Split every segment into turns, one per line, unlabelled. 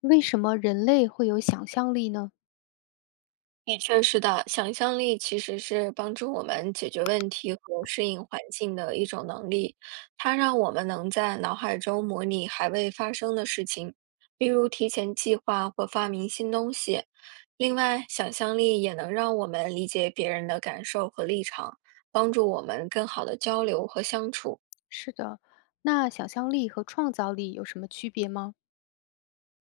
为什么人类会有想象力呢？
的确是的，想象力其实是帮助我们解决问题和适应环境的一种能力，它让我们能在脑海中模拟还未发生的事情，比如提前计划或发明新东西。另外，想象力也能让我们理解别人的感受和立场，帮助我们更好的交流和相处。
是的，那想象力和创造力有什么区别吗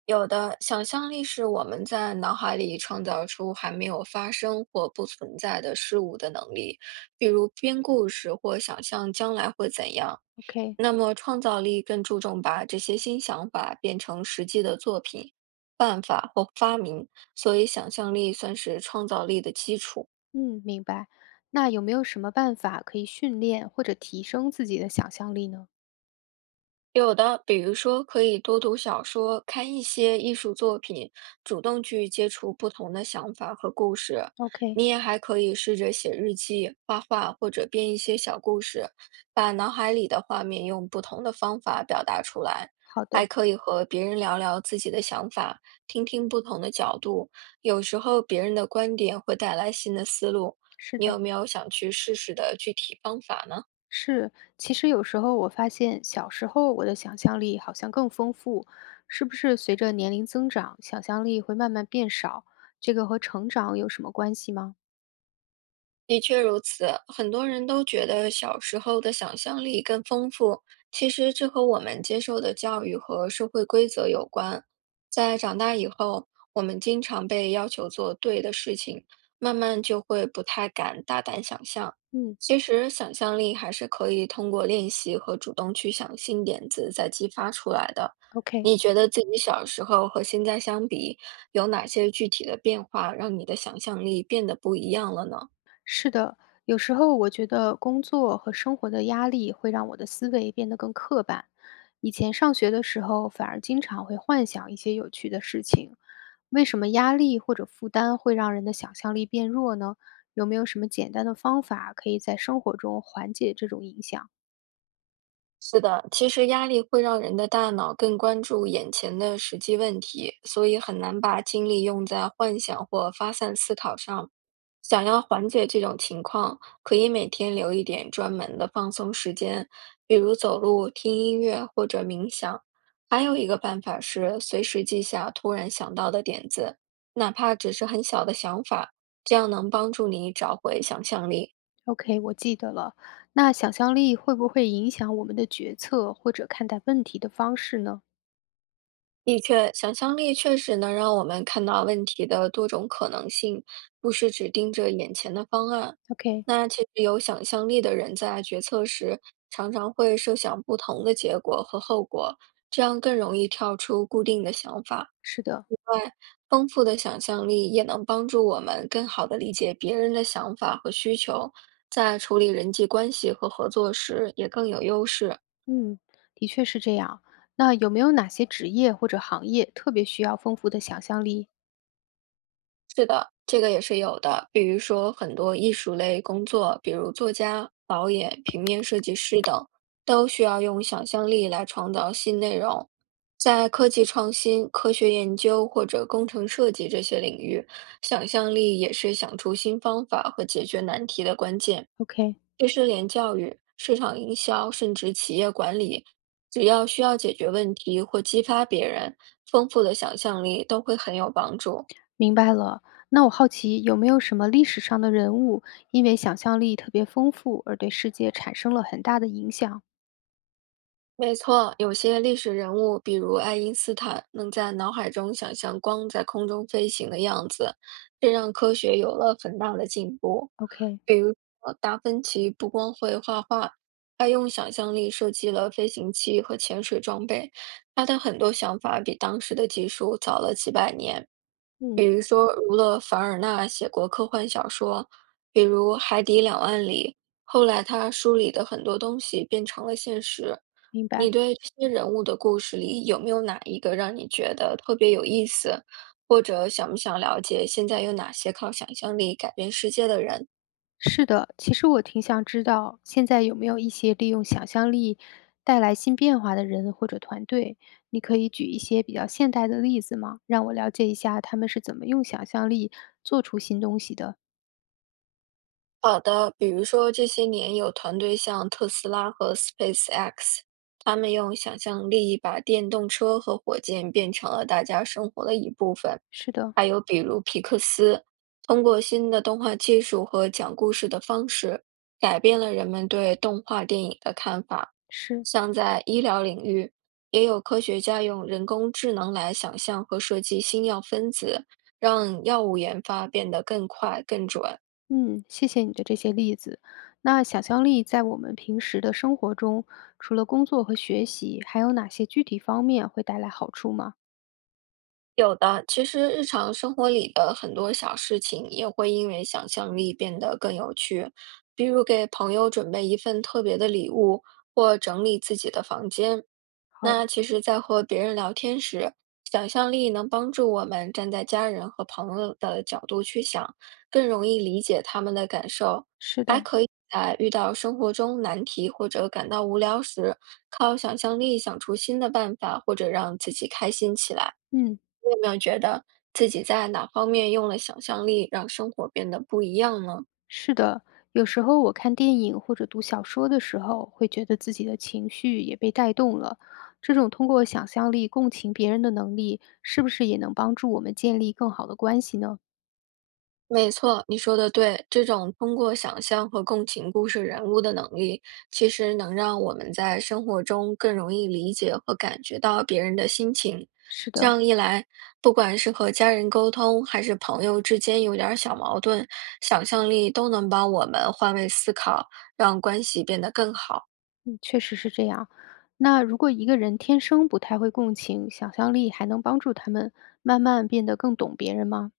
有的，想象力是我们在脑海里创造出还没有发生或不存在的事物的能力，比如编故事或想象将来会怎样。
？OK，
那么，创造力更注重把这些新想法变成实际的作品、办法或发明，所以想象力算是创造力的基础。
嗯，明白。那有没有什么办法可以训练或者提升自己的想象力呢
有的，比如说可以多读小说，看一些艺术作品，主动去接触不同的想法和故事。
？OK，
你也还可以试着写日记、画画或者编一些小故事，把脑海里的画面用不同的方法表达出来。
好
还
的，
可以和别人聊聊自己的想法，听听不同的角度，有时候别人的观点会带来新的思路。
是
你有
的，
没有想去试试的具体方法呢？
是。其实有时候我发现，小时候我的想象力好像更丰富，是不是随着年龄增长，想象力会慢慢变少？这个和成长有什么关系吗？
的确如此，很多人都觉得小时候的想象力更丰富，其实这和我们接受的教育和社会规则有关。在长大以后，我们经常被要求做对的事情，慢慢就会不太敢大胆想象。
嗯
其实，想象力还是可以通过练习和主动去想新点子再激发出来的。
，OK。
你觉得自己小时候和现在相比，有哪些具体的变化让你的想象力变得不一样了呢？
是的，有时候我觉得工作和生活的压力会让我的思维变得更刻板。以前上学的时候，反而经常会幻想一些有趣的事情。为什么压力或者负担会让人的想象力变弱呢？有没有什么简单的方法可以在生活中缓解这种影响
是的，其实压力会让人的大脑更关注眼前的实际问题，所以很难把精力用在幻想或发散思考上。想要缓解这种情况，可以每天留一点专门的放松时间，比如走路、听音乐或者冥想。还有一个办法是随时记下突然想到的点子，哪怕只是很小的想法，这样能帮助你找回想象力。
？OK，我记得了。那想象力会不会影响我们的决策或者看待问题的方式呢
的确，想象力确实能让我们看到问题的多种可能性，不是只盯着眼前的方案。
？OK，
那其实有想象力的人在决策时，常常会设想不同的结果和后果，这样更容易跳出固定的想法。
是的。
丰富的想象力也能帮助我们更好地理解别人的想法和需求，在处理人际关系和合作时也更有优势。
嗯，的确是这样。那有没有哪些职业或者行业特别需要丰富的想象力
是的，这个也是有的。比如说，很多艺术类工作，比如作家、导演、平面设计师等，都需要用想象力来创造新内容。在科技创新、科学研究或者工程设计这些领域，想象力也是想出新方法和解决难题的关键。
？OK，
这是连教育、市场营销，甚至企业管理，只要需要解决问题或激发别人，丰富的想象力都会很有帮助。
明白了。那我好奇有没有什么历史上的人物，因为想象力特别丰富而对世界产生了很大的影响
没错，有些历史人物，比如爱因斯坦，能在脑海中想象光在空中飞行的样子，这让科学有了很大的进步。
？OK，
比如说，达芬奇不光会画画，还用想象力设计了飞行器和潜水装备。他的很多想法比当时的技术早了几百年。
嗯，
比如说，儒勒·凡尔纳写过科幻小说，比如《海底两万里》，后来他书里的很多东西变成了现实。
明白。
你对这些人物的故事里，有没有哪一个让你觉得特别有意思，或者想不想了解现在有哪些靠想象力改变世界的人？
是的，其实我挺想知道，现在有没有一些利用想象力带来新变化的人或者团队？你可以举一些比较现代的例子吗？让我了解一下他们是怎么用想象力做出新东西的。
好的，比如说这些年有团队像特斯拉和 SpaceX，他们用想象力把电动车和火箭变成了大家生活的一部分。
是的，
还有比如皮克斯，通过新的动画技术和讲故事的方式，改变了人们对动画电影的看法。
是，
像在医疗领域，也有科学家用人工智能来想象和设计新药分子，让药物研发变得更快、更准。
嗯，谢谢你的这些例子。那想象力在我们平时的生活中，除了工作和学习，还有哪些具体方面会带来好处吗？
有的，其实日常生活里的很多小事情也会因为想象力变得更有趣，比如给朋友准备一份特别的礼物，或整理自己的房间。
好，
那其实，在和别人聊天时，想象力能帮助我们站在家人和朋友的角度去想，更容易理解他们的感受。
是
还
的，
可以在遇到生活中难题或者感到无聊时，靠想象力想出新的办法，或者让自己开心起来。
嗯，
你有没有觉得自己在哪方面用了想象力，让生活变得不一样呢？
是的。有时候我看电影或者读小说的时候，会觉得自己的情绪也被带动了。这种通过想象力共情别人的能力，是不是也能帮助我们建立更好的关系呢？
没错，你说的对。这种通过想象和共情故事人物的能力，其实能让我们在生活中更容易理解和感觉到别人的心情。
是
这
的，
样一来，不管是和家人沟通，还是朋友之间有点儿小矛盾，想象力都能帮我们换位思考，让关系变得更好。
嗯，确实是这样。那如果一个人天生不太会共情，想象力还能帮助他们慢慢变得更懂别人吗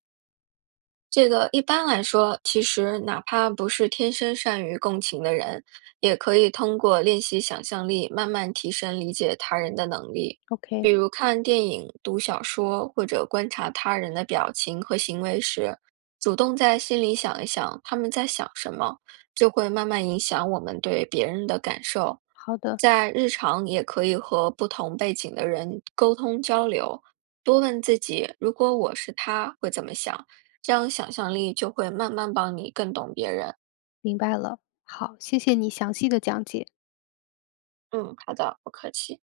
这个一般来说，其实哪怕不是天生善于共情的人，也可以通过练习想象力，慢慢提升理解他人的能力。
？OK，
比如看电影、读小说，或者观察他人的表情和行为时，主动在心里想一想他们在想什么，就会慢慢影响我们对别人的感受。
好的，
在日常也可以和不同背景的人沟通交流，多问自己：如果我是他，会怎么想？这样想象力就会慢慢帮你更懂别人。
明白了。好，谢谢你详细的讲解。
嗯，好的，不客气。